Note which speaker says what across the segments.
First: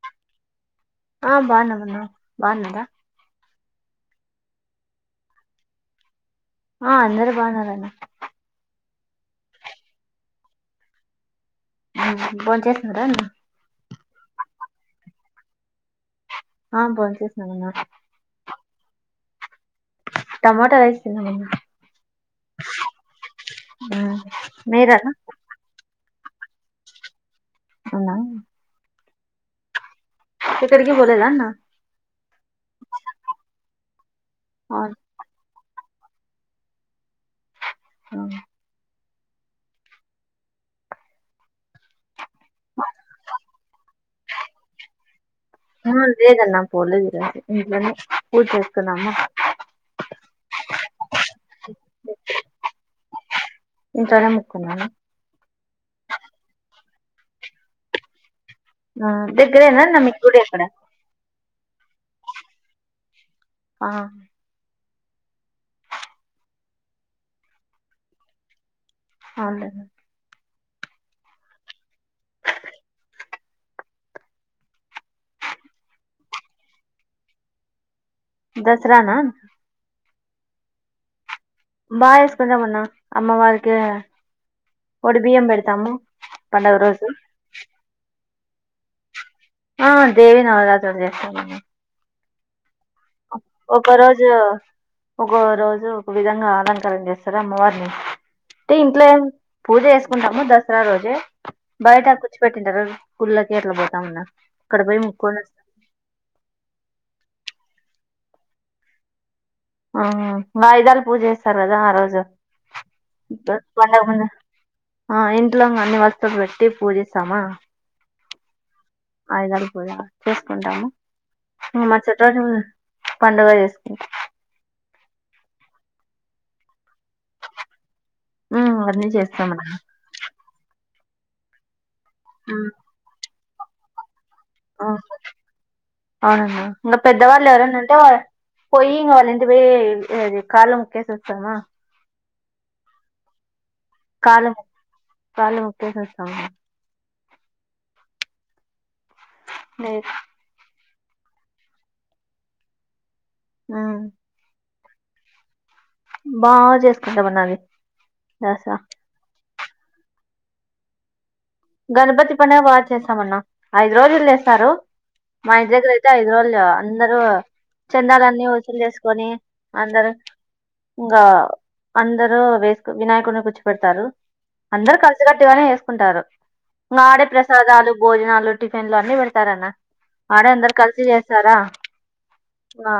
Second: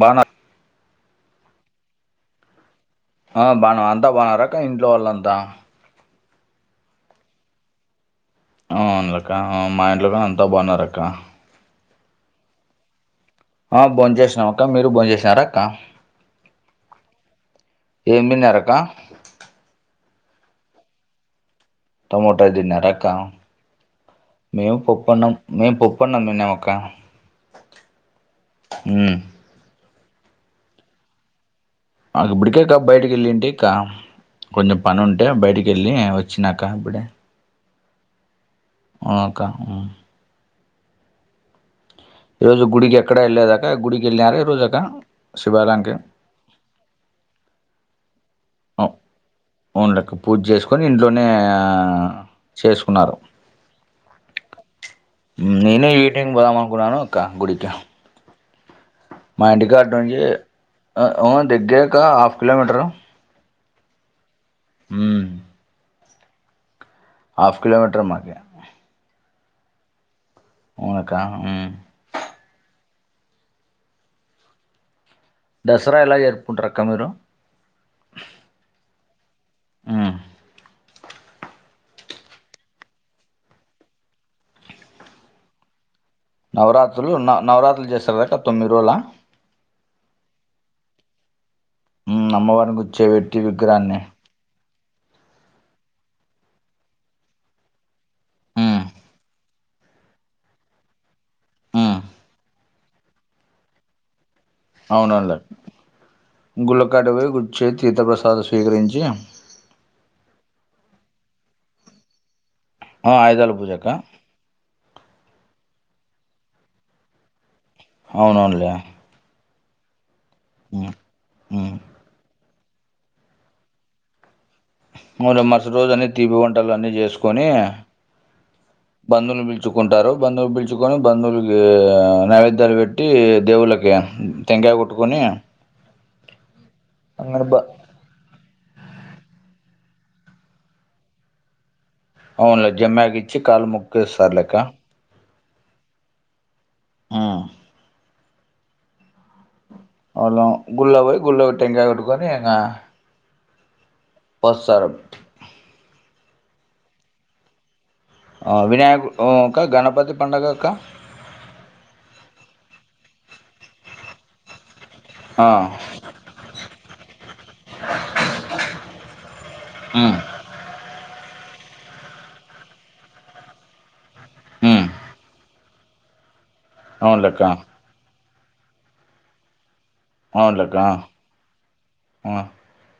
Speaker 1: బానా
Speaker 2: ఆ బానే ఉన్న న బాన్నర
Speaker 1: ఆ బానే అంతా బాగున్నారక్క ఇంట్లో వాళ్ళంతా
Speaker 2: ఆ అందరు బానేవున్నారు
Speaker 1: అవును లే అక్క మా ఇంట్లో కూడ అంతా బాగున్నారు అక్క
Speaker 2: హ్మ్ హు బొంచేసినార అన్న
Speaker 1: ఆ బొంచేసినాం అక్క మీరు బొంచేసినారక్క
Speaker 2: ఆ బొంచేసినాం అన్న
Speaker 1: ఎనిమిది నర్రక
Speaker 2: టమాట రైస్ తిన్నామన్న
Speaker 1: టమోటోది తిన్నారా అక్క మేము
Speaker 2: మీరన్న
Speaker 1: పప్పు అన్నం మేము పప్పు అన్నం తిన్నమక్క
Speaker 2: అవునా
Speaker 1: మ్మ్
Speaker 2: ఎక్కడికి పోలేదా అన్న
Speaker 1: మా ఇప్పడికే కా బయటకి వెళ్ళింటి ఇక్క కొంచెం
Speaker 2: ఆ,
Speaker 1: పని ఉంట డే బయటికి వెళ్ళి వచ్చినాక ఇప్పుడే
Speaker 2: ఆ
Speaker 1: ఆ అక్క ఈ రోజు గుడికి ఎక్కడ వెళ్ళలేదక గుడికి వెళ్ళర ఈ రోజాక శివాలయంకి
Speaker 2: లేదన్న పోలేదు [inaudible] తున్నాము
Speaker 1: ఓన్లెక్క పూజ చేసుకొని ఇంట్లోనే చేసుకున్నారు
Speaker 2: ఇంట్లోనే ముకున్న న్న
Speaker 1: మ్మ్ నేనే ఈ టైం కి పోదాం అనుకున్నాను క్కగుడికి
Speaker 2: ఆ దగ్గరేనా న్న మీకు
Speaker 1: నుంచి
Speaker 2: గుడి అక్కడ
Speaker 1: దగ్గరక హాఫ్ కిలోమీటరు
Speaker 2: ఆ
Speaker 1: మ్మ్ హాఫ్ కిలోమీటర్ మాకి
Speaker 2: అదే
Speaker 1: ఊనక్క మ్మ్ దసరా ఎలా జర్పుంటారుక్క మీరు
Speaker 2: దసరానా
Speaker 1: ఉమ్.
Speaker 2: బా చేసుకుంటాం అన్న అమ్మవారికి ఒడిబియ్యం పెడతాము పండుగ రోజు
Speaker 1: నవరాత్రులు నవ నవరాత్రులు చేస్తారు కదక్క తొమ్మిది రోజుల
Speaker 2: ఆ దేవి నవరాత్రులు చేస్తారు
Speaker 1: మ్మ్ అమ్మవారు [unintelligible]
Speaker 2: ఒక రోజు ఒక రోజు ఒక విధంగా అలంకారం చేస్తారా అమ్మవారిని అయితే ఇంట్లో పూజ చేసుకుంటాము దసరా రోజే బయట కూర్చుపెట్టింటారు గుళ్లోకిట్లా పోతాంన్నా
Speaker 1: అవునవునులే గుళ్ళకాటు పోయి గుర్చే తీర్థప్రసాదం స్వీకరించి
Speaker 2: ఆ వాయిదాలు పూజ చేస్తారు కదా ఆ రోజు
Speaker 1: ఆ, ఆయుధాల పూజక్క
Speaker 2: కొండకు ఆ ఇంట్లో అన్ని వస్తులు పెట్టి పూజ చేస్తామా
Speaker 1: అవునవునులే
Speaker 2: ఆయుధాలు పూజ చేసుకుంటాము
Speaker 1: ఉమ్, ఉమ్.
Speaker 2: మరసటి పండుగ చేసుకు
Speaker 1: మరసటి రోజు అన్నీ తీపి వంటలు అన్నీ చేసుకొని
Speaker 2: ఉమ్, అన్ని
Speaker 1: బంధువులు
Speaker 2: చేస్తాం
Speaker 1: పిల్చుకుంటారు బంధువులు పిల్చుకొని బంధువులుకి నైవేద్యాలు
Speaker 2: మనం
Speaker 1: పెట్టి దేవుళ్ళకి టెంకాయ
Speaker 2: ఆ
Speaker 1: కొట్టుకొని
Speaker 2: అవునన్నా ఇంగ
Speaker 1: అందరు
Speaker 2: పెద్దవాళ్ళు
Speaker 1: బ
Speaker 2: ఎవరన పోయియింగ వాళ్ళింటికి పోయి కాళ్ ముక్కేసి స్తమా
Speaker 1: అవునులే జమ్మ్యాకి ఇచ్చి కాలు ము
Speaker 2: కాలు కా లు ముక్కేసిస్తామ్
Speaker 1: ఆ
Speaker 2: లే
Speaker 1: మళ్ళ గుళ్ల పోయి గుళ్ల టెంకాయి కొట్టుకొని ఇంగ
Speaker 2: ఆ
Speaker 1: పసరం
Speaker 2: బా జెసుకుంటాం అన్నది
Speaker 1: ఆ వినాయకక్క గణపతి పండగక్క
Speaker 2: గణపతి పండగ బా చేస్తామన్నా ఐదు రోజులు చేస్తారు
Speaker 1: ఆ
Speaker 2: మా ఇంటి దగ్గర అయితే ఐదు రోజులు అందరు చందాలన్నీ వసూలు చేసుకొని అందరు
Speaker 1: ఉమ్
Speaker 2: ఇంగ అందరు వేసు వినాయకుడిని కుర్చు పెడతారు
Speaker 1: ఉమ్
Speaker 2: అందరు కలిసి కట్టుగానే వేసుకుంటారు నాడే
Speaker 1: అవునులెక్క
Speaker 2: ప్రసాదాలు భోజనాలు టిఫిన్లు అన్ని పెడతారన్న ఆడే అందరు
Speaker 1: అవునులెక్క
Speaker 2: కలిసి చేస్తారా
Speaker 1: ఆ
Speaker 2: ఆ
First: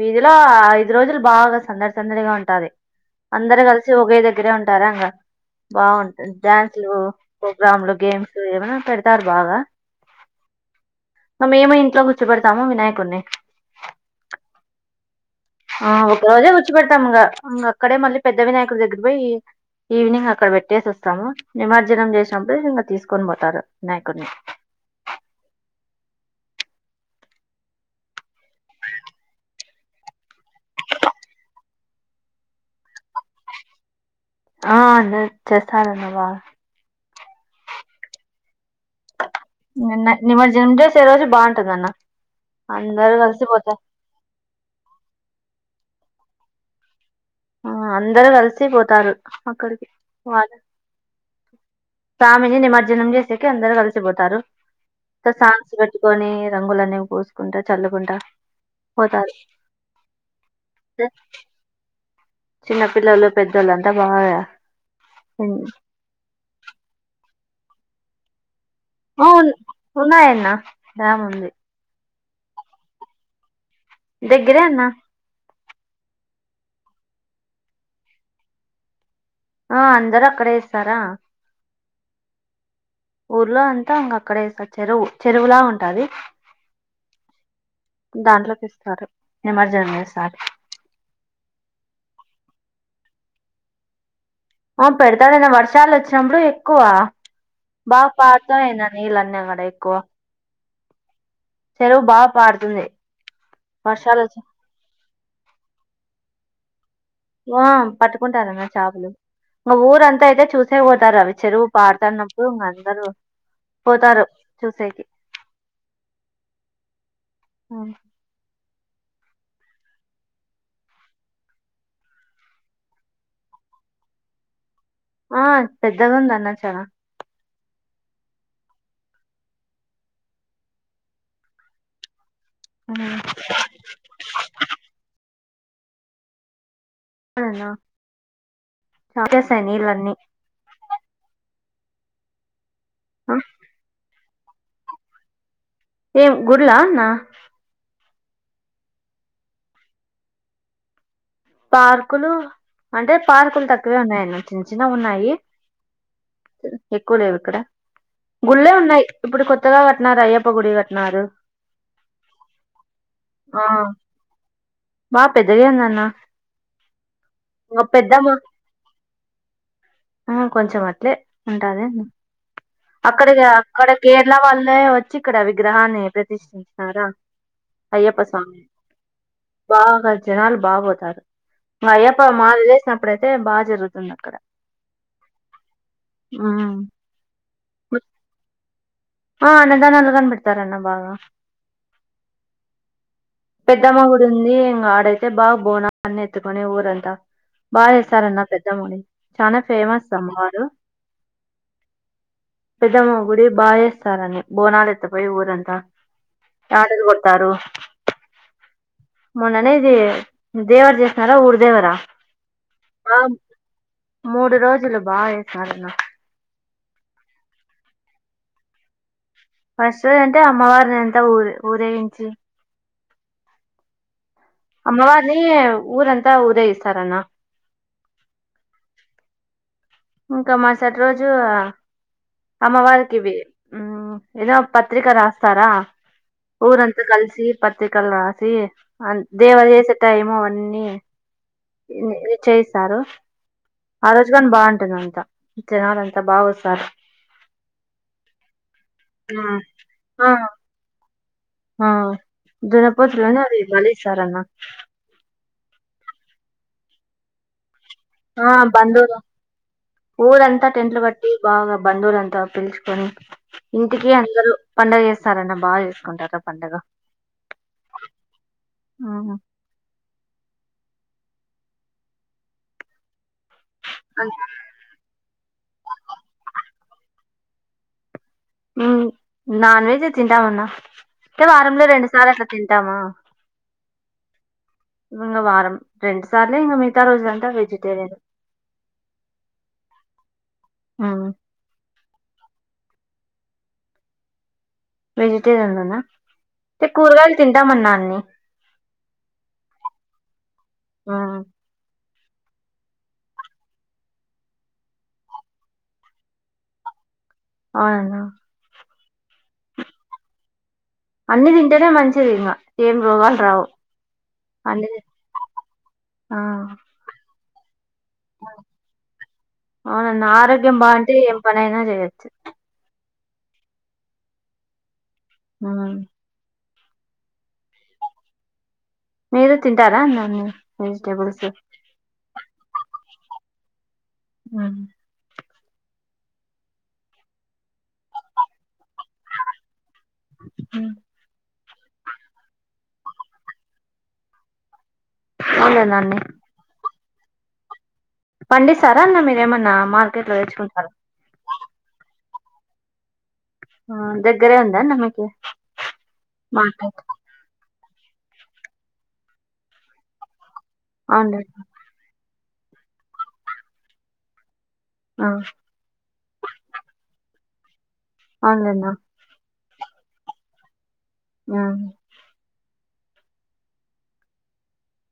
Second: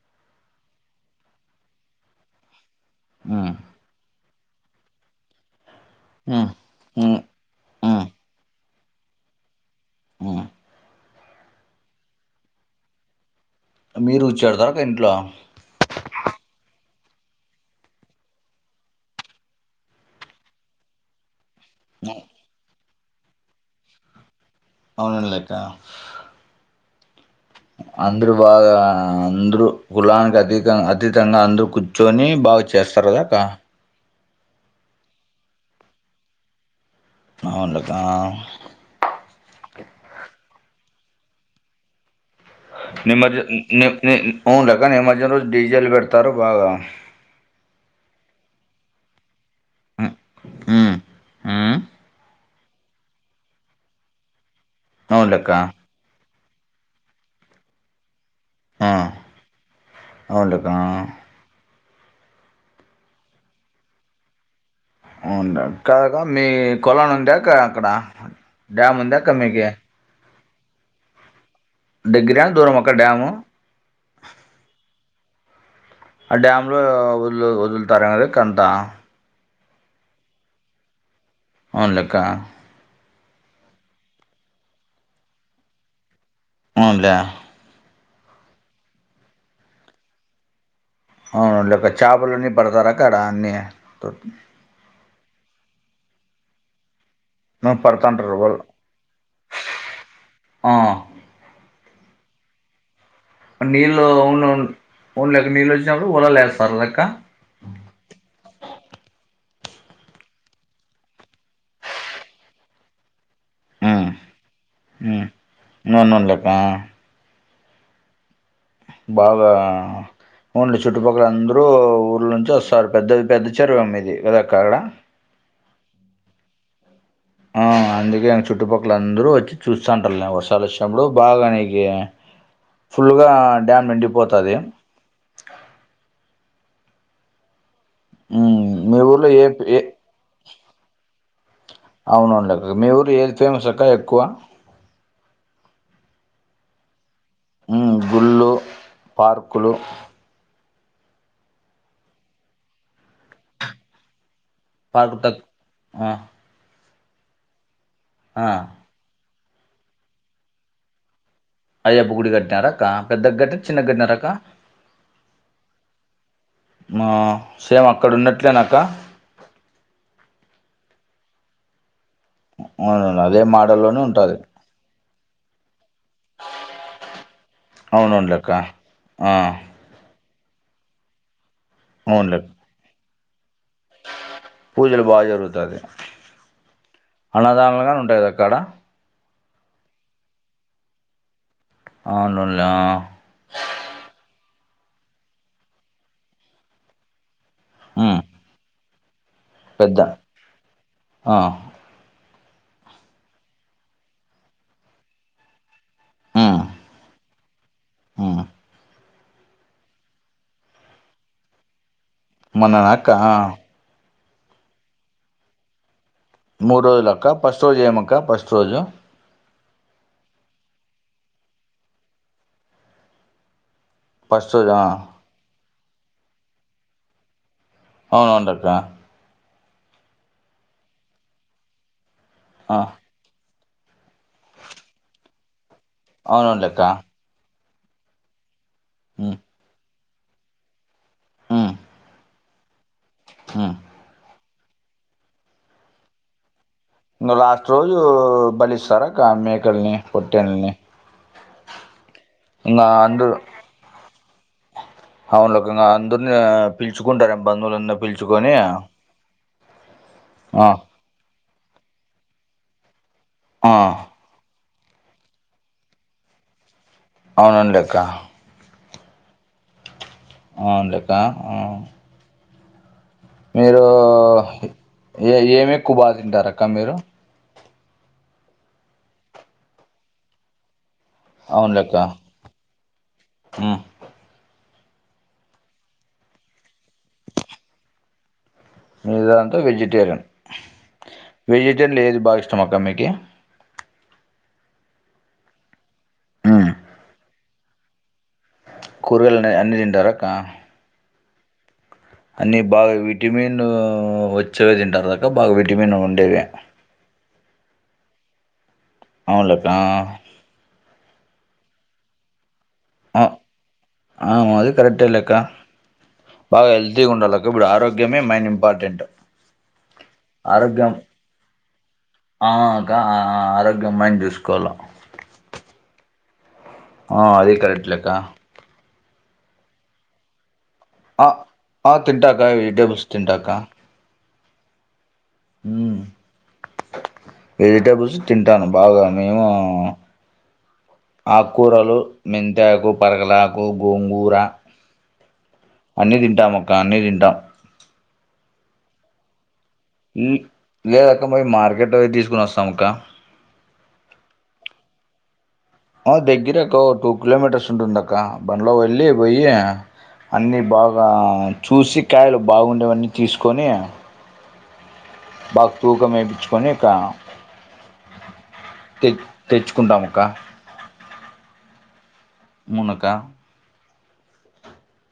Speaker 2: వీధిలో ఐదు రోజులు బాగా సందడి సందడిగా ఉంటాది
Speaker 1: ఉమ్
Speaker 2: అందరు కలిసి ఒకే దగ్గరే ఉంటారా ఇంగ బాగుంటుంది
Speaker 1: ఉమ్
Speaker 2: డ్యాన్సులు
Speaker 1: ఉమ్
Speaker 2: గ్రాంలో
Speaker 1: ఉమ్
Speaker 2: గేమ్స్ ఏమైనా పెడతారు బాగా
Speaker 1: ఆ
Speaker 2: మేము ఇంట్లో కూర్చపెడతాము వినాయకుడిని
Speaker 1: మీరు వచ్చేరు తరకా ఇంట్లో
Speaker 2: ఆ ఒక రోజే కూర్చి పెడతాం ఇంగ అక్కడే మళ్ళీ పెద్ద వినాయకుడి దగ్గర పోయి ఈవినింగ్ అక్కడ పెట్టేసి వస్తాము నిమర్జనం చేసినప్పుడు ఇంగ తీసుకొని పోతారు వినాయకుడిని
Speaker 1: అవునం లెక్క అందరు బాగా అందరూ కులానికి అతీ అతీతంగా అందరు కూర్చొని బాగ చేస్తారుగా కా
Speaker 2: ఆ అఅందరు చెస్తాలన్న బా
Speaker 1: అవున్లక
Speaker 2: నిమజడేసే రోజు బాగుంటుంది అన్న అందరు
Speaker 1: నిమజ్జ
Speaker 2: కలిసిపోతారు
Speaker 1: ని ని ఉంలేక్క నిమజ్జనం రోజు డీజెల్ పెడతారు బాగా
Speaker 2: ఆ అందరూ కలిసి పోతారు అక్కడికి వాళ్
Speaker 1: ఊ
Speaker 2: ఆమెని నిమర్జనం చేసేకి అందరు కలిసిపోతారు
Speaker 1: అవునులెక్క
Speaker 2: సాంగ్స్ పెట్టు కొని రంగులనేవి పోసుకుంటా చల్లుకుంటా
Speaker 1: ఆ
Speaker 2: పోతది
Speaker 1: అవునులెక్క
Speaker 2: హ్మ్మ్ చిన్న పిల్లోళ్ళు పెద్దోళ్ళంతా బాగా ఉన్-
Speaker 1: ఉనులే కాదా మీ కొలను ఉందాక అక్కడ డ్యామ్ ఉంద అక్క మీకి
Speaker 2: ఉన్నాయి అన్న డ్యామ్ ఉంది
Speaker 1: దెగ్గర దూరమా అక్క డ్యాము
Speaker 2: దగ్గరే అన్న
Speaker 1: ఆ డ్యామ్లో వదులు వదులుతార అక్క అంత
Speaker 2: ఆ అందరూ అక్కడే ఏస్తారా
Speaker 1: అవునులే కా
Speaker 2: ఊర్లో అంతా ఇంగ అక్కడ చెరువు చెరువులా ఉంటది
Speaker 1: అవును లే
Speaker 2: దాంట్లోకి ఇస్తారు నిమర్జనం సారి
Speaker 1: అవును అవునులేక్కా చేపలన్నీ పడతార అక్క అన్నీ
Speaker 2: ఆ పడతారు అన్న వర్షాలు వచ్చినప్పుడు ఎక్కువ
Speaker 1: ఆ,
Speaker 2: బాగ
Speaker 1: పడుతుంటారు వాళ్ళు
Speaker 2: పారుతాయి అన్నా నీళ్ళు అన్ని అక్కడ ఎక్కువ
Speaker 1: ఆ
Speaker 2: చెరువు బాగ పారుతుంది
Speaker 1: నీళ్ళు
Speaker 2: వర్షాలు వచ్చి
Speaker 1: న్ న్ అవునులెక్క నీళ్ళు వచ్చినప్పుడు వలలు వేస్తారు కదక్క
Speaker 2: ఆ పట్టుకుంటారన్న చాపలు ఇ ఊరంతా అయితే చూసే పోతారు అవి చెరువు పాడతన్నప్పుడు ఇంగ అందరూ పోతారు చూసేకి
Speaker 1: హ్మ్మ్ అవునవునులేక
Speaker 2: ఆ
Speaker 1: బాగా ఉన్లే చుట్టుపక్కల అందరూ ఊళ్ళ నుంచి వస్తారు పెద్దది పెద్ద చెరువు ఏమో మిది కదక్క అక్కడ
Speaker 2: ఆ పెద్దగుందన్న చానా
Speaker 1: హ అందుకే చుట్టుపక్కల అందరూ వచ్చి చూస్తాంటారు నేను వర్షాలు వచ్చినప్పుడు బాగా నీకి ఫుల్ల్గా డ్యామ్ నిండిపోతది
Speaker 2: అవునన్న
Speaker 1: మీ ఊర్లో ఏ
Speaker 2: తాగేస్తాయి
Speaker 1: ఏ
Speaker 2: నీళ్ళన్నీ
Speaker 1: అవును అవును లే అక్క మీ ఊరులో ఏది
Speaker 2: ఆ
Speaker 1: ఫేమస్ అక్క ఎక్కువ
Speaker 2: ఎం గుడులా అన్న
Speaker 1: హ్మ్మ్ గుళ్ళు పార్కులు
Speaker 2: పార్కులు అంటే పార్కులు తక్కువే ఉన్నాయన్న చిన్న చిన్నవి
Speaker 1: పార్కు
Speaker 2: ఉన్నాయి
Speaker 1: తక్ ఆ
Speaker 2: ఎక్కువ లేవు ఇక్కడ
Speaker 1: ఆ
Speaker 2: గుళ్ళే ఉన్నాయి ఇప్పుడు కొత్తగా కట్టినరూ అయ్యప్ప గుడి కట్టినరు
Speaker 1: అయ్యప్ప గుడి గట్టినరా అక్క పెద్దగ గట్టినార
Speaker 2: ఆ
Speaker 1: చిన్నగా గట్టినార అక్క
Speaker 2: బా పెద్దగే
Speaker 1: మా
Speaker 2: పెద్దమ్మా ఆ కొంచెం అట్లే ఉంటది
Speaker 1: అవునవును అదే
Speaker 2: అక్కడది అక్కడ
Speaker 1: మోడల్లోనే
Speaker 2: కేరళ
Speaker 1: ఉంటది
Speaker 2: వాళ్లే వచ్చి ఇక్కడ విగ్రహాన్ని రా అయ్యప్ప
Speaker 1: అవునవునులేక్క
Speaker 2: స్వామి
Speaker 1: ఆ
Speaker 2: బాగా జనాలు బాగ పోతారు అయ్యప్ప
Speaker 1: అవునులే
Speaker 2: మాల లేేసినప్పుడు అయితే బాగా జరుగుతుంది అక్కడ
Speaker 1: పూజలు బాగా జరుగుతది
Speaker 2: ఉమ్
Speaker 1: అన్నదానలు ఉంటాయి కదా అక్క ఆడా
Speaker 2: ఆ అన్నదానాలు గాన పెడతారు అన్న బాగా
Speaker 1: అవును ఉన్లే ఆ
Speaker 2: పెద్దమ్మగుడి ఉంది ఇంగా ఆడైతే బా బోనాలు అని ఎత్తుకొనీ ఊరంతా బా
Speaker 1: మ్మ్
Speaker 2: చేస్తారు అన్నా పెద్దమ్మని చానా
Speaker 1: పెద్ద
Speaker 2: ఫేమస్ అమ్మవారు
Speaker 1: ఆ
Speaker 2: పెద్దమ్మ గుడి బాయ్ ఏయ్ కానని బోనాలు ఎత్తపోయి ఊరు అంతా యాటలు కోత్తారు
Speaker 1: ఉహు
Speaker 2: మొన్నే జే దేవర చేసినారు ఊరిదేవరా
Speaker 1: మున్నన అక్క
Speaker 2: బాగా
Speaker 1: ఆ
Speaker 2: మూడు రోజులు బా చేసినారు అన్నా
Speaker 1: మూడు రోజులు అక్క ఫస్ట్ రోజు ఏమి అక్క ఫస్ట్ రోజు
Speaker 2: ఫస్ట్ రోజు అంటే అమ్మవారిని అంతా ఉర్ర్ ఊరేగించి
Speaker 1: ఫస్ట్ రోజా
Speaker 2: నీ ఊరంతా ఊరేగిస్తారు అన్న
Speaker 1: అవును అవును లే అక్క
Speaker 2: ఇంకా మరుసటి రోజు
Speaker 1: ఆ
Speaker 2: అమ్మవారికి ఇవి ఉహ్మ్ ఏదో పత్రిక రాస్తారా
Speaker 1: అవునవునులేక్క
Speaker 2: ఊరంతా కలిసి పత్రిక కల్ రాసి అ
Speaker 1: మ్మ్
Speaker 2: దేవ చేసే టైమ్ ము అని
Speaker 1: ఉ
Speaker 2: ఇ చేయిస్తారు
Speaker 1: హు
Speaker 2: ఆరోజు గాని బాగుంటుంది అంతా జనాలు అంతా బాగా వస్తార్
Speaker 1: ఇంగా లాస్ట్ రోజు బలిస్తారా అక్క
Speaker 2: ఉమ్,
Speaker 1: మేకల్ని
Speaker 2: ఆ
Speaker 1: పొట్టేల్ని
Speaker 2: ఆ జన
Speaker 1: ఇంగా
Speaker 2: పోచలు
Speaker 1: అందరు
Speaker 2: అని ఆది బలి ఇస్తారు అన్న
Speaker 1: అవును లోకోనా అందర్ని పిలుచుకుంటారు ఏమో బంధువు లందరినీ పిల్
Speaker 2: ఆ బందవులు
Speaker 1: ఆ
Speaker 2: ఊరంతా టెంట్లు కట్ బి బావా బంధువు లాంతా పిల్చుకొని
Speaker 1: ఆ
Speaker 2: ఇంటికి అందరూ పండగ చేస్తార్ అన్న బాగా చేసుకుంటారు పండగ
Speaker 1: అవును లే అక్క
Speaker 2: ఆహా
Speaker 1: అవును లే అక్క ఉ మీరు ఏ ఏమి ఎక్కువ బా తింటారు అక్క మీరు
Speaker 2: హుమ్ నాన్ వెజ్జే తింటాం అన్న అయితే వారంలో రెండుసార్లు అట్లా తింటామా
Speaker 1: హు
Speaker 2: ఇంగ వారం రెండు సార్లే ఇంగ మిగతా రోజు లాంతా వెజిటేరియన్
Speaker 1: మీతాదంత వెజిటేరియన్
Speaker 2: హ్మ్.
Speaker 1: వెజిటేరియన్ లొ ఏది బాగ ఇష్టం అక్క మీకి
Speaker 2: వెజిటేరియన్ లోనా
Speaker 1: మ్మ్
Speaker 2: అంటే కూరగాయలు తింటామన్నా అన్నీ
Speaker 1: ప్చ్ కూరగాయల్ అన్నీ తింటారా అక్క
Speaker 2: ఆ
Speaker 1: అన్నీ బాగా విటమిన్ వచ్చే వే తింటారు కధ అక్క బాగా విటమిన్ ఉండే వే
Speaker 2: ఆ అన్న
Speaker 1: అవునులే అక్క ఆ
Speaker 2: అన్నీ తింటేనే మంచిది ఇంగా ఏం
Speaker 1: ఆ!
Speaker 2: రోగాలు రావు
Speaker 1: ఆ! అది
Speaker 2: అన్ని
Speaker 1: కరెక్టే
Speaker 2: తిన్ ఆ
Speaker 1: హెల్తీ గుండాలక్క ఇబుడు ఆరోగ్యమే మెయిన్ ఇంపార్టెంట్
Speaker 2: అవునన్న ఆరోగ్యం బాంటే ఏం పనైనా జెయ్యచ్చు
Speaker 1: కా ఆరోగ్యం మైన్ జూసుకోల్ల
Speaker 2: ఊ
Speaker 1: ఆ అది కరెక్ట్లేక్క
Speaker 2: మీరు తింటారా అన్నము వెజిటేబుల్స్
Speaker 1: ఆ తింటాక వెజిటేబుల్స్ తింటాక
Speaker 2: ఆ
Speaker 1: ఉమ్ వెజిటబుల్స్ తింటాను బాగా మేము
Speaker 2: హ్మ్.
Speaker 1: ఆకూరలు మెంతాకు పరగలాకు గోంగూర
Speaker 2: అవునులేండి
Speaker 1: అన్నీ
Speaker 2: అన్ని.
Speaker 1: తింటాం అక్క అన్నీ తింటాం
Speaker 2: పండిసారా అన్న మీరేమన్నా
Speaker 1: ఉ
Speaker 2: మార్కెట్‌లో తెచ్చుకుంటారా?
Speaker 1: లేదక్క మరి మార్కెట్ల పోయి తీసుకుని వస్తాంక్క
Speaker 2: ఆ దగ్గరే ఉందాన్న మీకి
Speaker 1: ఆ దగ్గర అక్క
Speaker 2: మార్కెట్
Speaker 1: టూ కిలోమీటర్స్ ఉంటుందక్క బండ్లో వెళ్ళి పోయి అన్నీ బాగా
Speaker 2: అవునులే
Speaker 1: చూసి కాయలు బాగుండేవన్నీ తీసుకొని
Speaker 2: ఆ
Speaker 1: బాగా తూకం వేయిచ్చుకొని అక్క
Speaker 2: అవున్లెన్న
Speaker 1: తె తెచ్చుకుంటాము అక్క
Speaker 2: ఆ
Speaker 1: మునక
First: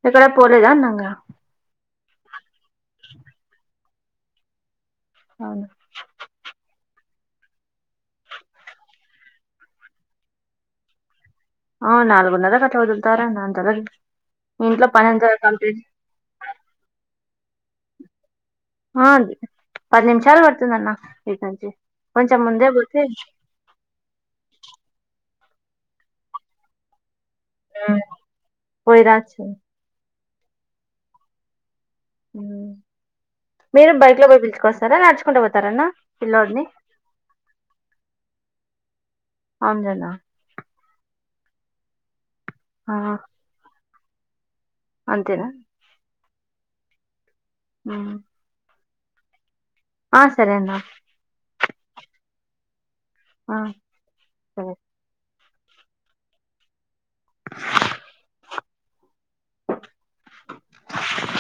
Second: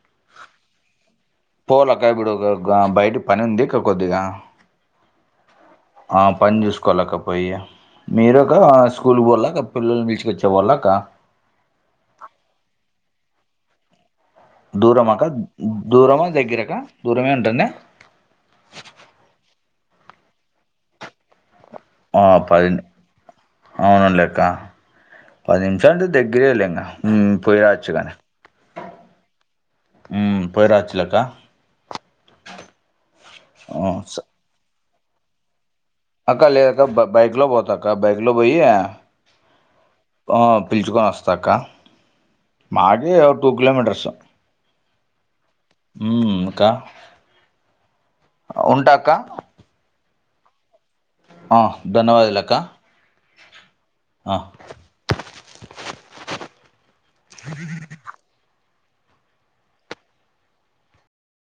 Speaker 2: ఎక్కడ పోలేదా అన్నాంగా
Speaker 1: పోలేక్క ఇప్పుడు బయటి పని ఉంది ఇక్క కొద్దిగా
Speaker 2: అవునా
Speaker 1: ఆ పని చూసుకోలకపోయి మీరక స్కూల్ పోల్ల క పిల్లల్ని పిల్చుకొచ్చేకి పొల్లాక
Speaker 2: ఆ నాల్గునర్ర కి అట్ల వొదుల్తారన్న అంతలొ
Speaker 1: దూరమాక దూరమా దగ్గరక దూరమే ఉంటుంద
Speaker 2: ఆ పది నిమిషాల్ పడుతుంది అన్న ఈట్నుంచి
Speaker 1: ఆ పది అవున లెక్క పది నిమిషాల అంటే దగ్గరేలే ఇంకా ఉమ్
Speaker 2: హ్మ్.
Speaker 1: పోయిరాచ్చుగానే
Speaker 2: పోయి రావచ్చు
Speaker 1: ఉ పోయిరాచ్చలేక్క
Speaker 2: ఉమ్ మీరే బైక్ లో పోయి పిలుచుకొస్తారా నడుచుకుంటూ పోతారా అన్న
Speaker 1: అక్క లేదాక్క బ బైక్లో పోతాక్క బైక్లో పోయి
Speaker 2: అవునలెన్నా
Speaker 1: పిలుచుకొని వస్తాక్క
Speaker 2: ఆ
Speaker 1: మాకి టూ కిలోమీటర్స్
Speaker 2: అంతేనా
Speaker 1: ఊమ్ కా
Speaker 2: ఉమ్
Speaker 1: ఉంటాక్కా
Speaker 2: ఆ సరేన్న
Speaker 1: ఆ ధన్యవాదలక్క
Speaker 2: ఆ సరే